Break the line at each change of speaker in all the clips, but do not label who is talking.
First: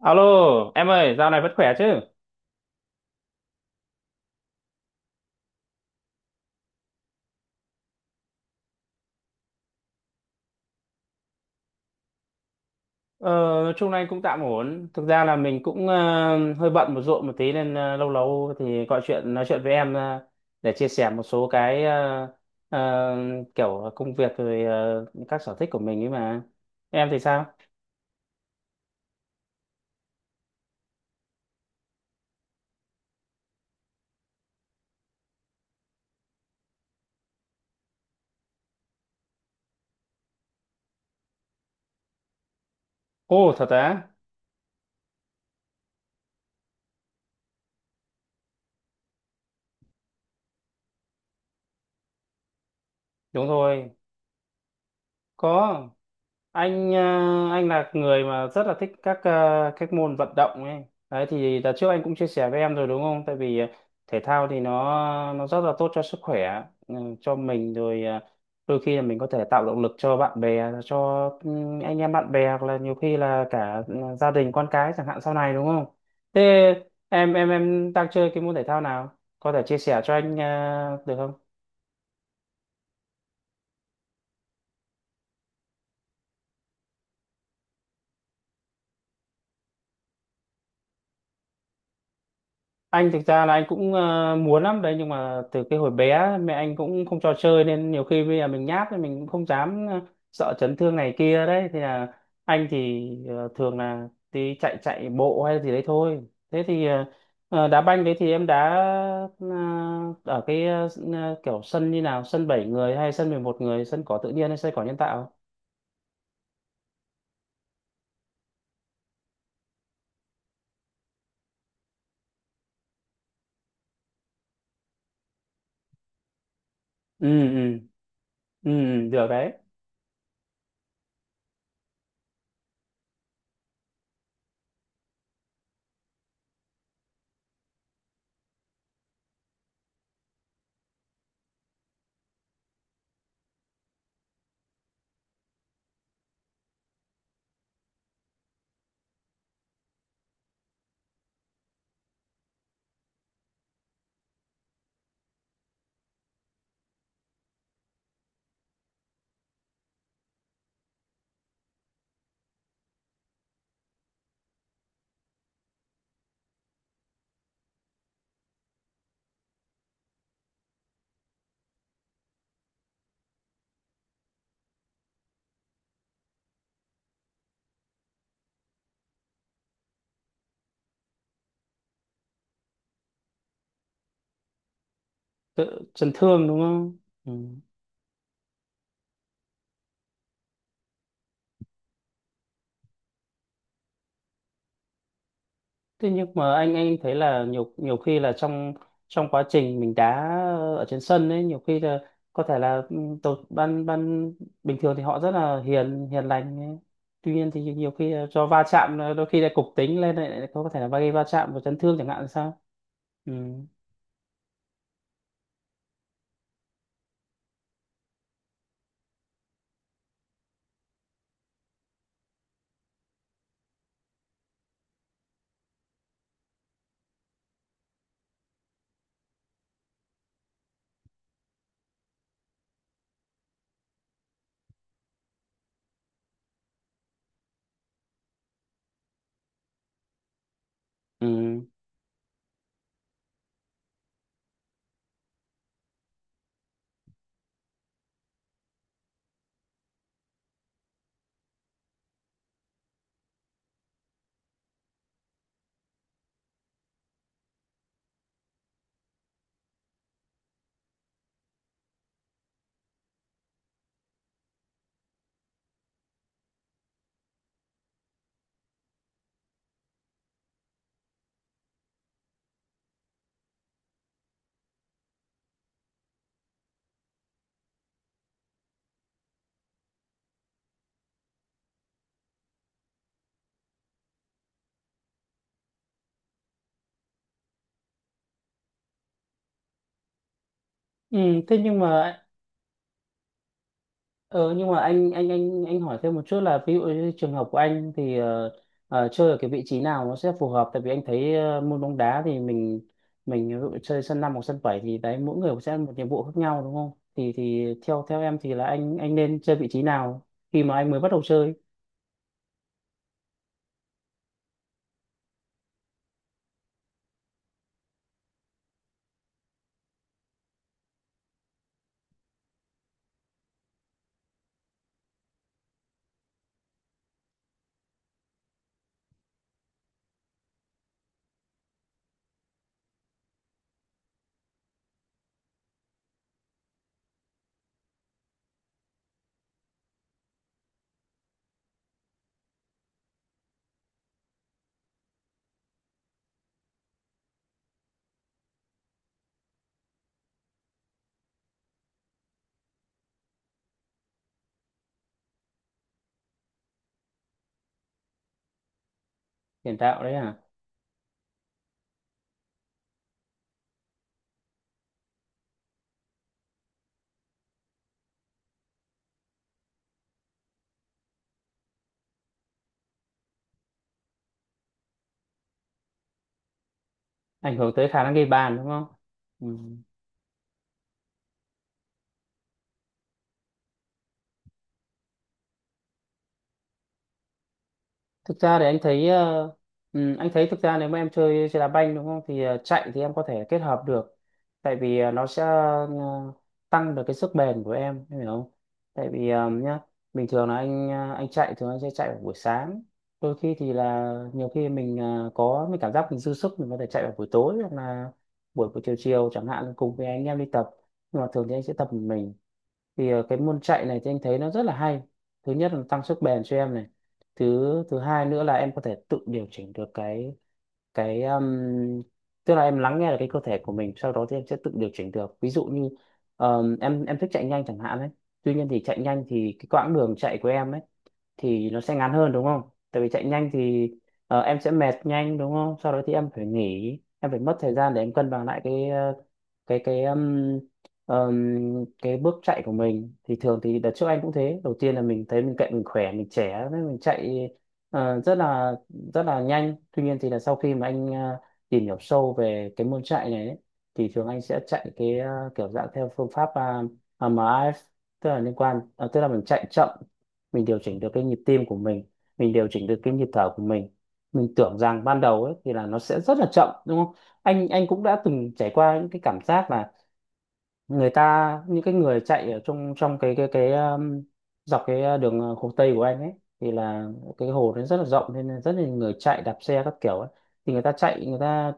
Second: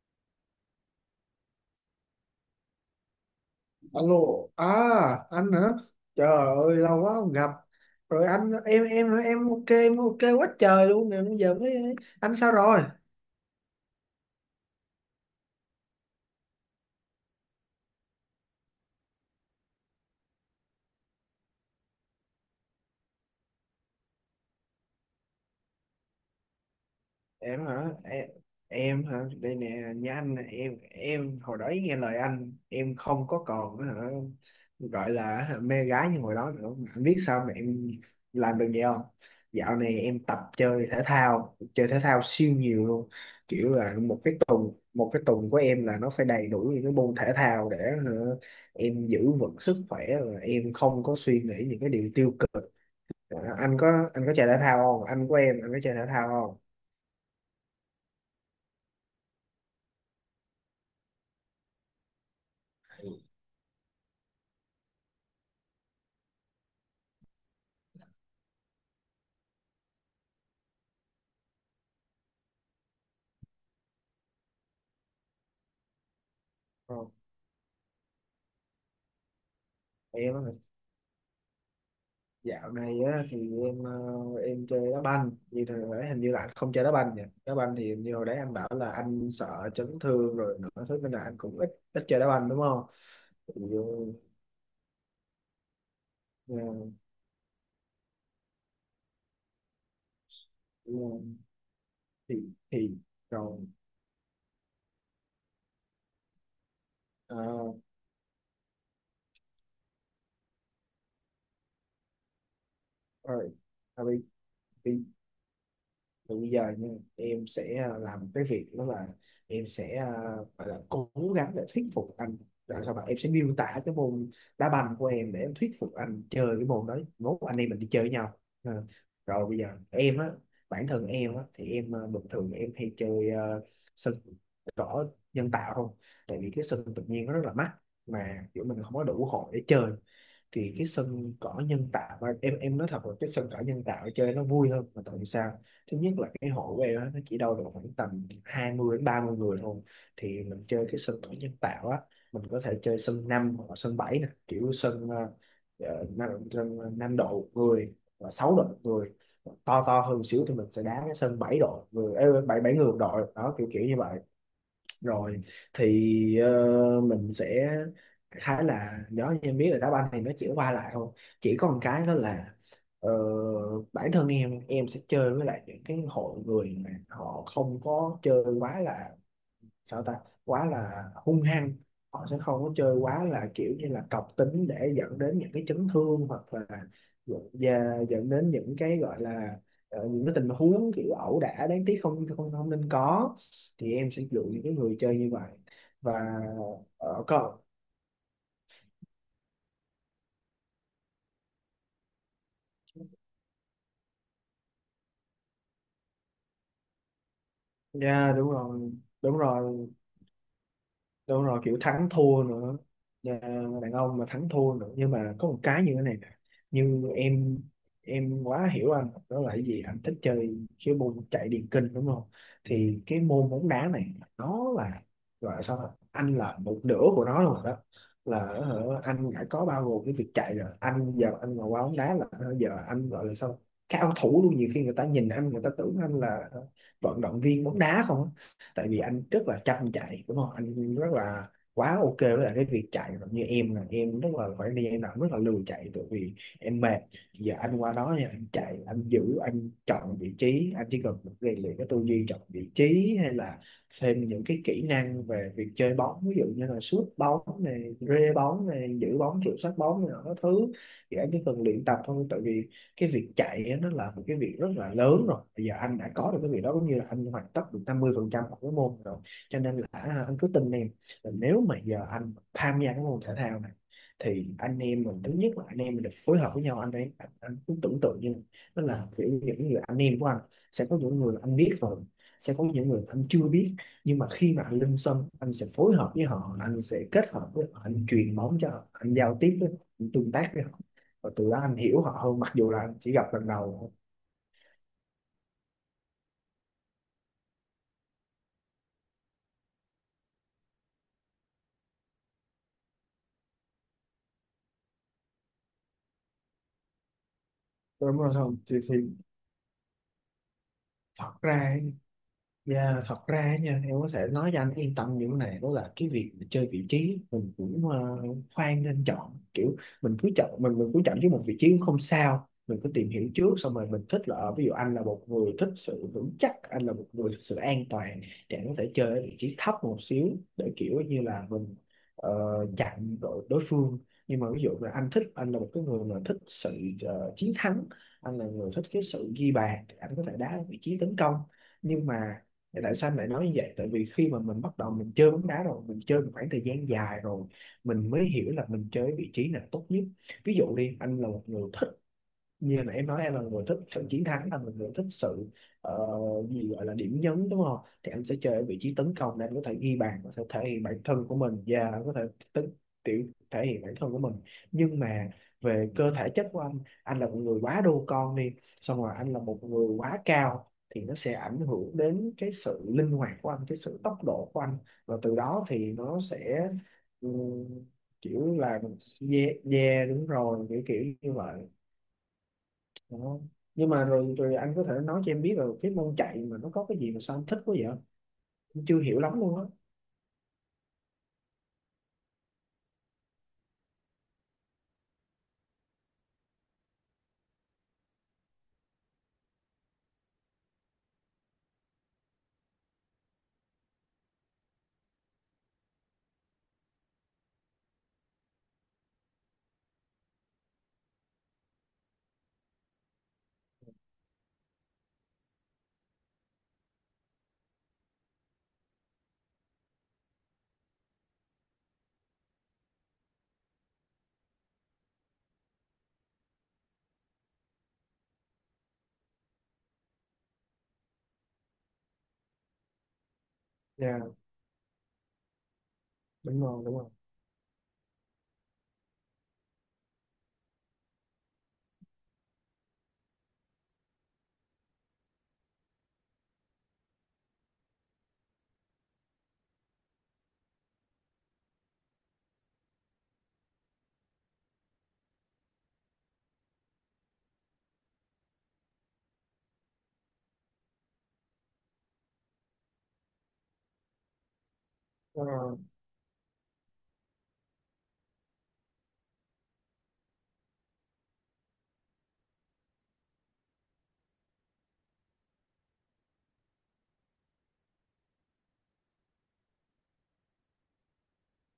Alo, em ơi, dạo này vẫn khỏe chứ?
Alo, à anh hả? Trời ơi lâu quá không gặp. Rồi anh em ok, ok quá trời luôn nè, bây giờ mới anh sao rồi?
Ờ, nói chung này cũng tạm ổn. Thực ra là mình cũng hơi bận một ruộng một tí nên lâu lâu thì gọi chuyện nói chuyện với em để chia sẻ một số cái ờ, kiểu công việc rồi các sở thích của mình ấy mà. Em thì sao?
em hả em, em hả? Đây nè nhá anh nè, em hồi đó nghe lời anh, em không có còn gọi là, mê gái như hồi đó nữa. Mà anh biết sao mà em làm được vậy không? Dạo này em tập chơi thể thao, chơi thể thao siêu nhiều luôn.
Ồ, thật
Kiểu là
á?
một cái tuần của em là nó phải đầy đủ những cái môn thể thao để hả, em giữ vững sức khỏe và em không có suy nghĩ những cái điều tiêu cực. Ờ,
Đúng rồi,
anh có chơi thể thao không? Anh của em, anh có
có.
chơi thể thao không?
Anh anh là người mà rất là thích các các môn vận động ấy đấy. Thì đợt trước anh cũng chia sẻ với em rồi đúng không, tại vì thể thao thì nó rất là tốt cho sức khỏe, ừ, cho mình rồi. Ờ, Đôi khi là mình có thể tạo động lực cho bạn bè, cho ừ, anh em bạn bè, hoặc là nhiều khi là cả ừ, gia đình con cái chẳng hạn sau này, đúng không? Thế
Không.
em đang chơi cái môn thể thao nào, có thể chia sẻ cho
Em
anh
á,
được không?
dạo này á, thì em em chơi đá banh. Như hồi đấy hình như là anh không chơi đá banh nhỉ? Đá banh thì như hồi đấy anh bảo là anh sợ chấn thương rồi nữa, thế nên là anh cũng ít ít chơi đá banh đúng không?
Anh thực ra là
Thì,
anh cũng muốn lắm đấy, nhưng mà từ cái hồi bé mẹ anh
ờ,
cũng không cho chơi, nên nhiều khi bây giờ mình nhát thì mình cũng không dám, sợ chấn
ờ,
thương này kia. Đấy thì là
thì
anh
thì
thì
rồi
thường là đi chạy chạy bộ hay gì đấy thôi. Thế thì
ờ,
đá banh đấy thì em đá ờ, ở cái kiểu sân như nào, sân 7 người hay sân mười
rồi
một người, sân
à,
cỏ tự nhiên hay sân cỏ nhân
bị
tạo?
Từ bây giờ nha, em sẽ làm cái việc đó, là em sẽ gọi là cố gắng để thuyết phục anh. Rồi sao, bạn em sẽ miêu tả cái môn đá banh của em để em thuyết phục anh chơi cái môn đó,
ừ
mốt anh em
ừ
mình đi chơi với nhau. Ờ.
được
Rồi
đấy.
bây giờ em á, bản thân em á, thì em à, bình thường em hay chơi sân cỏ nhân tạo không, tại vì cái sân tự nhiên nó rất là mắc mà kiểu mình không có đủ hội để chơi. Thì cái sân cỏ nhân tạo, và em nói thật là cái sân cỏ nhân tạo chơi nó vui hơn. Mà tại vì sao? Thứ nhất là cái hội của em á, nó chỉ đâu được khoảng tầm 20 đến 30 người thôi, thì mình chơi cái sân cỏ nhân tạo á. Mình có thể chơi sân 5 hoặc là sân 7 nè, kiểu sân 5 sân độ người và 6 độ người. To to hơn một xíu thì mình sẽ đá cái sân 7 độ người, 7 7 người một đội đó, kiểu kiểu như vậy. Rồi thì mình sẽ khá là nhớ, như em biết là đá banh thì nó chỉ qua lại thôi. Chỉ có một cái đó là ờ, bản thân em sẽ chơi với lại những cái hội người mà họ không có chơi quá là sao ta, quá là hung hăng. Họ sẽ không có chơi quá là kiểu như là cọc tính để dẫn đến những cái
Tự
chấn
chấn
thương,
thương
hoặc
đúng
là
không?
dẫn-
Ừ.
và dẫn đến những cái gọi là những cái tình huống kiểu ẩu đả đáng tiếc không không không nên có. Thì em sẽ lựa những cái người chơi như vậy.
Thế nhưng
Và
mà anh thấy là
có.
nhiều nhiều khi là trong trong quá trình mình đá ở trên sân ấy, nhiều khi là có thể là ừ, tổ ban ban bình thường thì họ rất là hiền hiền lành ấy. Tuy nhiên thì nhiều khi là
Dạ
do
đúng
va
rồi,
chạm, là đôi
đúng
khi là cục
rồi,
tính lên, lại lại có thể là gây va
đúng
chạm và
rồi, kiểu
chấn thương chẳng
thắng
hạn
thua
sao.
nữa.
Ừ.
Nhà đàn ông mà thắng thua nữa. Nhưng mà có một cái như thế này nè, như em quá hiểu anh. Đó là cái gì? Anh thích chơi cái môn chạy điền kinh đúng không? Thì cái môn bóng đá này nó là gọi là sao ta? Anh là một nửa của nó rồi đó. Là anh đã có bao gồm cái việc chạy rồi. Anh giờ anh mà qua bóng đá là giờ anh gọi là sao, cao thủ luôn. Nhiều khi người ta nhìn anh, người ta tưởng anh là vận động viên bóng đá không á, tại vì anh rất là chăm chạy đúng không, anh rất
Ừ.
là quá ok với lại cái việc chạy. Còn như em là em rất là, khoảng thời gian nào cũng rất là lười chạy, tại vì em mệt. Giờ anh qua đó thì anh chạy, anh giữ, anh chọn vị trí. Anh chỉ cần rèn luyện cái tư duy chọn vị trí, hay là thêm những cái kỹ năng về việc chơi bóng, ví dụ như là sút bóng này, rê bóng này, giữ bóng, kiểm soát bóng này nọ các thứ. Thì anh chỉ cần luyện tập thôi, tại vì cái việc chạy nó là một cái việc rất là lớn rồi. Bây giờ anh đã có được cái việc đó cũng như là anh hoàn tất được 50% phần trăm của cái môn rồi. Cho nên là à, anh cứ tin em, là nếu mà giờ anh tham gia cái môn thể thao này, thì anh em mình, thứ nhất là anh em mình được phối hợp với nhau. Anh cứ tưởng tượng như nó là kiểu những người anh em của anh. Sẽ có những người anh biết rồi, sẽ có những người anh chưa biết, nhưng mà khi mà anh lên sân anh sẽ phối hợp với họ, anh sẽ kết hợp với họ, anh truyền bóng cho họ, anh giao tiếp với họ, anh tương tác với họ,
Ừ.
và từ
Thế
đó anh
nhưng
hiểu họ
mà
hơn, mặc dù là anh chỉ gặp lần đầu thôi.
Ờ, nhưng mà anh hỏi thêm một chút là ví dụ như trường hợp của anh thì chơi ở cái vị trí nào nó sẽ phù hợp? Tại vì anh thấy môn bóng đá thì mình ví dụ chơi sân 5 hoặc sân 7 thì đấy, mỗi người sẽ một nhiệm vụ khác nhau đúng không? Thì theo
Đúng
theo
rồi.
em thì
Không
là
thì, thì
anh nên chơi vị trí nào khi mà anh mới bắt đầu
Thật
chơi?
ra, dạ, thật ra á nha, em có thể nói cho anh yên tâm những này, đó là cái việc mà chơi vị trí mình cũng khoan nên chọn kiểu. Mình cứ chọn, mình cứ chọn với một vị trí cũng không sao, mình cứ tìm hiểu trước, xong rồi mình thích là ở- ví dụ anh là một người thích sự vững chắc, anh là một người thích sự an toàn, thì anh có thể chơi ở vị trí thấp một xíu, để kiểu như là mình ờ, chặn đội đối phương. Nhưng mà ví dụ là anh thích, anh là một cái người mà thích sự chiến thắng, anh là người thích cái sự ghi bàn, thì anh có thể đá ở vị trí tấn công. Nhưng mà thì tại sao em lại nói như vậy? Tại vì khi mà mình bắt đầu mình chơi bóng đá rồi, mình chơi một khoảng thời gian dài rồi, mình mới hiểu là mình chơi vị trí nào tốt nhất. Ví dụ đi, anh là một người thích, như là em nói, em là người thích sự chiến thắng, là một người thích sự ờ, gì gọi là điểm nhấn đúng không, thì anh sẽ chơi ở vị trí tấn công để anh có thể
Tiền
ghi
đạo đấy
bàn, có
à?
thể thể hiện bản thân của mình, và anh có thể tính tiểu thể hiện bản thân của mình. Nhưng mà về cơ thể chất của anh là một người quá đô con đi, xong rồi anh là một người quá cao, thì nó sẽ ảnh hưởng đến cái sự linh hoạt của anh, cái sự tốc độ của anh, và từ đó thì nó sẽ ừ,
Ảnh hưởng tới khả năng ghi
kiểu
bàn đúng
là
không? Ừ.
yeah, yeah, đúng rồi, kiểu kiểu như vậy đó. Nhưng mà rồi rồi anh có thể nói cho em biết là cái môn chạy mà nó có cái gì mà sao anh thích quá vậy?
Thực ra thì anh
Em chưa
thấy
hiểu lắm luôn á.
anh thấy thực ra nếu mà em chơi chơi đá banh đúng không, thì chạy thì em có thể kết hợp được, tại vì nó sẽ tăng được cái sức bền của em hiểu không? Tại vì nhá, bình thường là anh anh chạy thường anh sẽ chạy vào buổi sáng, đôi khi thì là nhiều khi mình có mình cảm giác mình dư sức mình có thể chạy vào buổi tối hoặc là buổi buổi chiều chiều chẳng hạn cùng với anh em đi tập. Nhưng mà thường thì anh sẽ tập một mình. Thì cái môn chạy này thì anh thấy nó rất là hay. Thứ nhất là tăng sức bền cho em này, thứ thứ hai nữa là em có thể tự điều chỉnh được cái cái um, tức là em lắng nghe được cái cơ thể của mình, sau đó thì em sẽ tự điều chỉnh được. Ví dụ như em thích chạy nhanh chẳng hạn ấy, tuy nhiên thì chạy nhanh thì cái quãng đường chạy của em ấy thì nó sẽ ngắn hơn đúng không? Tại vì chạy nhanh thì
Dạ,
em sẽ mệt nhanh đúng không? Sau đó thì em phải
đúng rồi,
nghỉ,
đúng rồi.
em phải mất thời gian để em cân bằng lại cái cái cái um, um, cái bước chạy của mình. Thì thường thì đợt trước anh cũng thế, đầu tiên là mình thấy mình chạy mình khỏe, mình trẻ nên mình chạy ờ, rất là rất là nhanh. Tuy nhiên thì là sau khi mà anh tìm hiểu sâu về cái môn chạy này ấy, thì thường anh sẽ chạy cái kiểu dạng theo phương pháp uh, MRF, tức là liên quan tức là mình chạy chậm, mình điều chỉnh được cái nhịp tim của mình điều chỉnh được cái nhịp thở của mình. Mình tưởng rằng ban đầu
Ờ,
ấy thì là nó sẽ rất là chậm đúng không. Anh cũng đã từng trải qua những cái cảm giác là người ta, những cái người chạy ở trong trong cái dọc cái đường Hồ Tây của anh ấy, thì là cái hồ nó rất là rộng nên là rất là nhiều người chạy đạp xe các kiểu ấy. Thì người ta chạy, người ta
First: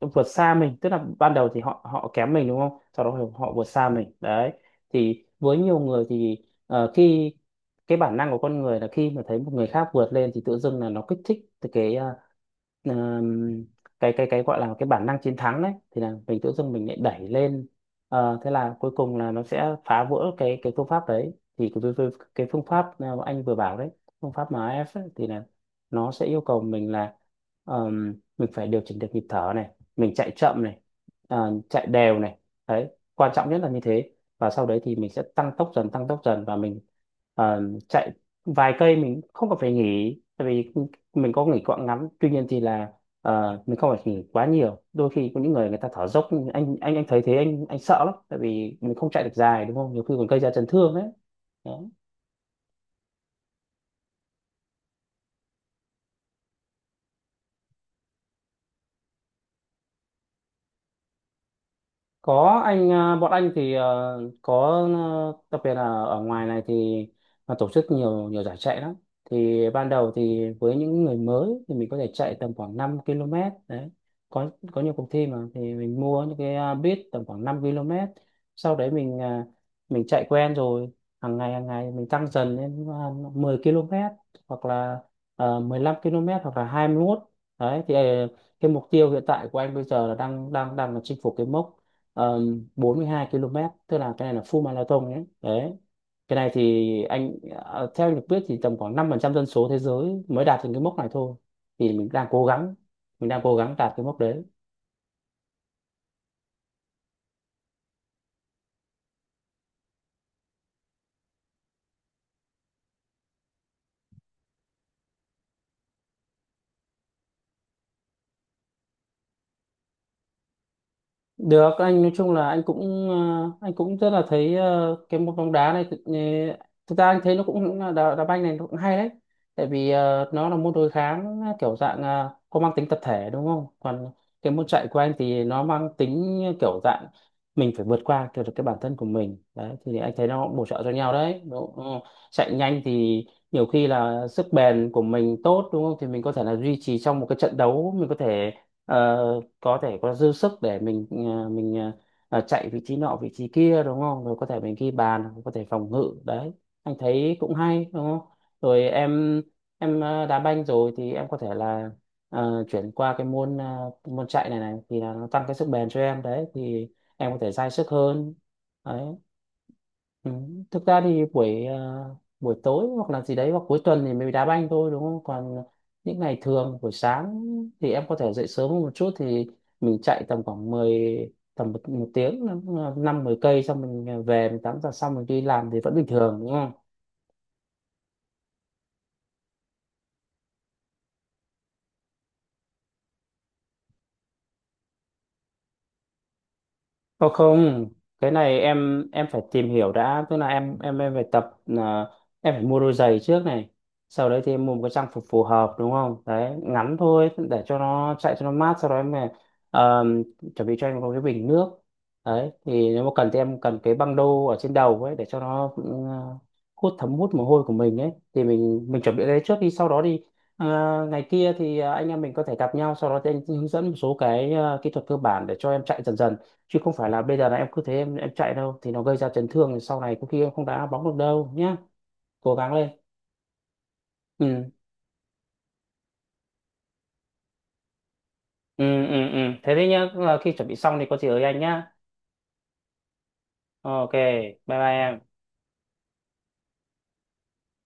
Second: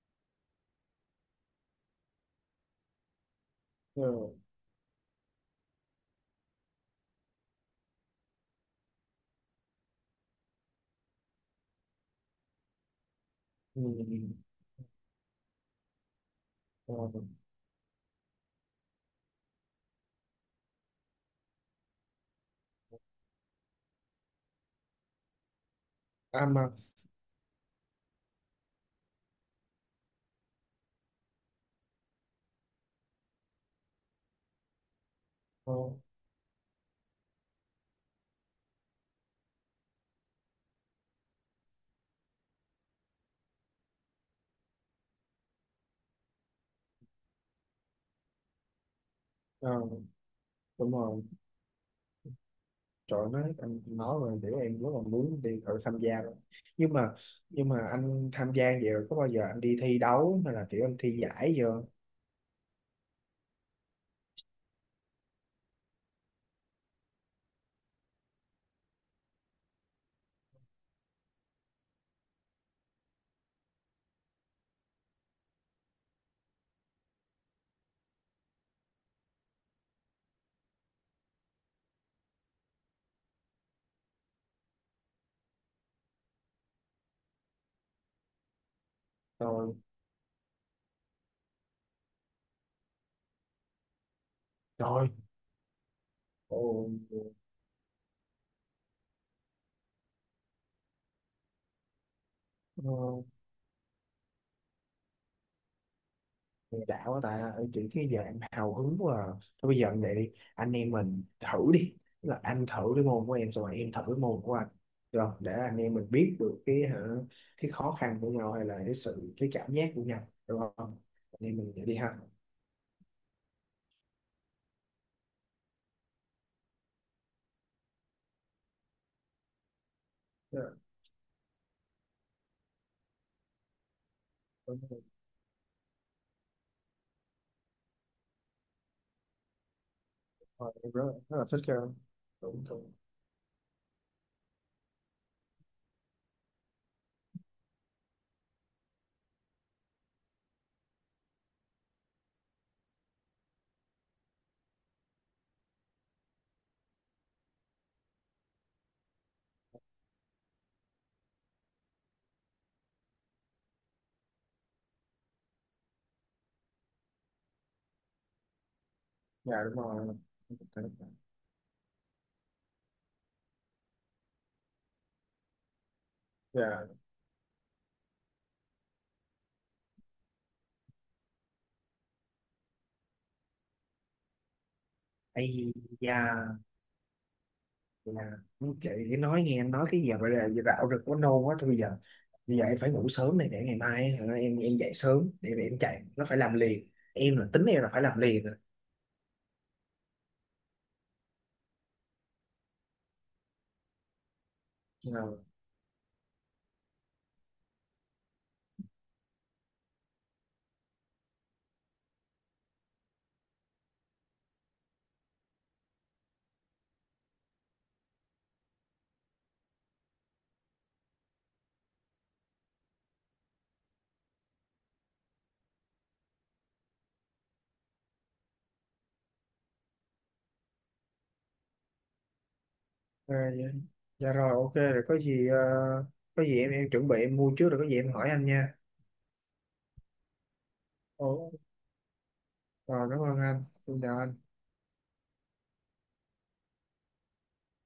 vượt xa mình, tức là ban đầu thì họ họ kém mình đúng không, sau đó thì họ vượt xa
ờ,
mình đấy. Thì với nhiều người thì khi cái bản năng của con người là khi mà thấy một người khác vượt lên thì tự dưng là nó kích thích từ cái ờm,
ừ,
cái gọi là cái bản năng chiến thắng đấy, thì là mình tự dưng mình
ờ,
lại đẩy lên. Ờ, thế là cuối cùng là nó sẽ phá vỡ cái phương pháp đấy. Thì cái phương pháp mà anh vừa bảo đấy, phương pháp MAF ấy, thì là nó sẽ yêu
à
cầu
mà,
mình là mình phải điều chỉnh được nhịp thở này, mình chạy chậm này, à, chạy đều này, đấy, quan trọng nhất là như thế. Và sau đấy thì mình sẽ tăng tốc
ờ,
dần, tăng tốc dần và mình à, chạy vài cây mình không cần phải nghỉ, tại vì mình có nghỉ quãng ngắn, tuy nhiên thì là à, mình không phải nghỉ quá nhiều. Đôi khi có những người, người ta thở dốc, anh thấy thế anh sợ lắm, tại vì mình không chạy được dài
ờ,
đúng không, nhiều khi còn gây ra chấn
Đúng
thương đấy.
rồi. Trời ơi, nói anh nói rồi để em rất là muốn đi thử tham gia rồi. Nhưng mà nhưng mà anh tham gia vậy rồi có bao giờ anh đi thi đấu hay là kiểu anh thi giải giờ?
Có, anh à, bọn anh thì à, có, à, đặc biệt là ở ngoài này thì nó tổ chức nhiều nhiều giải chạy lắm. Thì ban đầu thì với những người mới thì mình có thể chạy tầm khoảng 5 km. Đấy, có nhiều cuộc thi mà thì mình mua những cái à, bit tầm khoảng 5 km, sau đấy mình à, mình chạy quen rồi, hàng ngày mình tăng dần lên à, 10 km hoặc là 15 km hoặc là 21. Đấy thì à, cái mục tiêu hiện tại của anh
Rồi,
bây giờ là đang đang đang là chinh phục cái mốc 42 km, tức là cái này là full marathon
rồi.
nhé. Đấy, cái này
Ồ,
thì anh à, theo anh được biết thì tầm khoảng 5% dân số thế giới mới đạt được cái mốc này thôi. Thì mình đang cố gắng,
ờ,
mình đang cố gắng đạt cái mốc đấy.
Nghe đã quá ta, chỉ cái giờ em hào hứng quá à. Thôi bây giờ như vậy đi, anh em mình thử đi. Tức là anh thử cái môn của em, xong rồi em thử cái môn của anh, rồi để anh em mình biết được cái cái khó khăn của nhau, hay là cái sự cái cảm giác của nhau, được không? Anh em
Được,
mình vậy đi
anh nói
ha.
chung là anh cũng anh cũng rất là thấy cái môn bóng đá này thực, thực ra anh thấy nó cũng cũng là đá, đá banh này nó cũng hay đấy. Tại vì nó là
Dạ,
môn đối kháng kiểu dạng có mang tính tập thể đúng không, còn cái môn
đúng
chạy của
rồi.
anh thì nó mang tính kiểu dạng mình phải vượt qua kiểu được cái bản thân của mình đấy, thì anh thấy nó cũng bổ
Thôi,
trợ cho
em rất,
nhau
rất
đấy
là thích
đúng
cái
không? Chạy
đúng
nhanh
đúng,
thì nhiều khi là sức bền của mình tốt đúng không, thì mình có thể là duy trì trong một cái trận đấu, mình có thể ờ, có thể có dư sức để mình chạy vị trí nọ vị trí kia đúng không, rồi có thể mình ghi bàn hoặc có thể phòng ngự đấy. Anh thấy cũng hay đúng không? Rồi em đá banh rồi thì em có thể là chuyển qua cái môn môn chạy này, này thì là nó tăng cái sức bền cho em đấy, thì em có thể dai sức hơn đấy.
dạ đúng rồi,
Ừ. Thực ra thì buổi à, buổi tối hoặc là gì đấy hoặc cuối tuần thì mình đá banh thôi đúng không? Còn những ngày thường buổi
dạ
sáng thì em có thể dậy sớm hơn một chút, thì mình chạy tầm khoảng mười, tầm một tiếng, năm 10 cây xong mình về mình tắm giặt xong mình đi làm
ây
thì vẫn bình
da
thường đúng.
là. Chị thì nói nghe em nói cái giờ, bây giờ rạo rực quá, nôn quá. Thôi bây giờ, em phải ngủ sớm này, để ngày mai em dậy sớm để mà em chạy. Nó phải làm liền,
Không
em là tính em
không,
là phải làm
cái
liền rồi.
này em phải tìm hiểu đã, tức là em phải tập à, em phải mua đôi giày trước này. Sau đấy thì em mua một cái trang phục
Rồi,
phù hợp đúng không? Đấy, ngắn thôi để cho nó chạy cho nó mát, sau đó em phải, ờ, chuẩn bị cho em có cái bình nước. Đấy, thì nếu mà cần thì em cần cái băng đô ở trên đầu ấy để cho nó ừ, thấm hút mồ hôi của mình ấy, thì mình chuẩn bị cái đấy trước đi. Sau đó đi, Ờ, ngày kia thì anh em mình có thể gặp nhau, sau đó thì anh hướng dẫn một số cái kỹ thuật cơ bản để cho em chạy dần dần, chứ không phải là bây giờ là em cứ thế em chạy đâu, thì nó gây ra chấn thương sau này có khi em không đá bóng được đâu nhá. Cố gắng lên.
ờ, dạ, dạ rồi
ừ
ok rồi, có gì có gì em chuẩn bị em mua trước, rồi có gì em hỏi anh nha.
ừ. Thế thế nhá, khi chuẩn bị xong thì có gì ở
Ồ,
anh nhá.
Rồi, cảm ơn anh, xin
Ok,
chào anh.
bye bye em.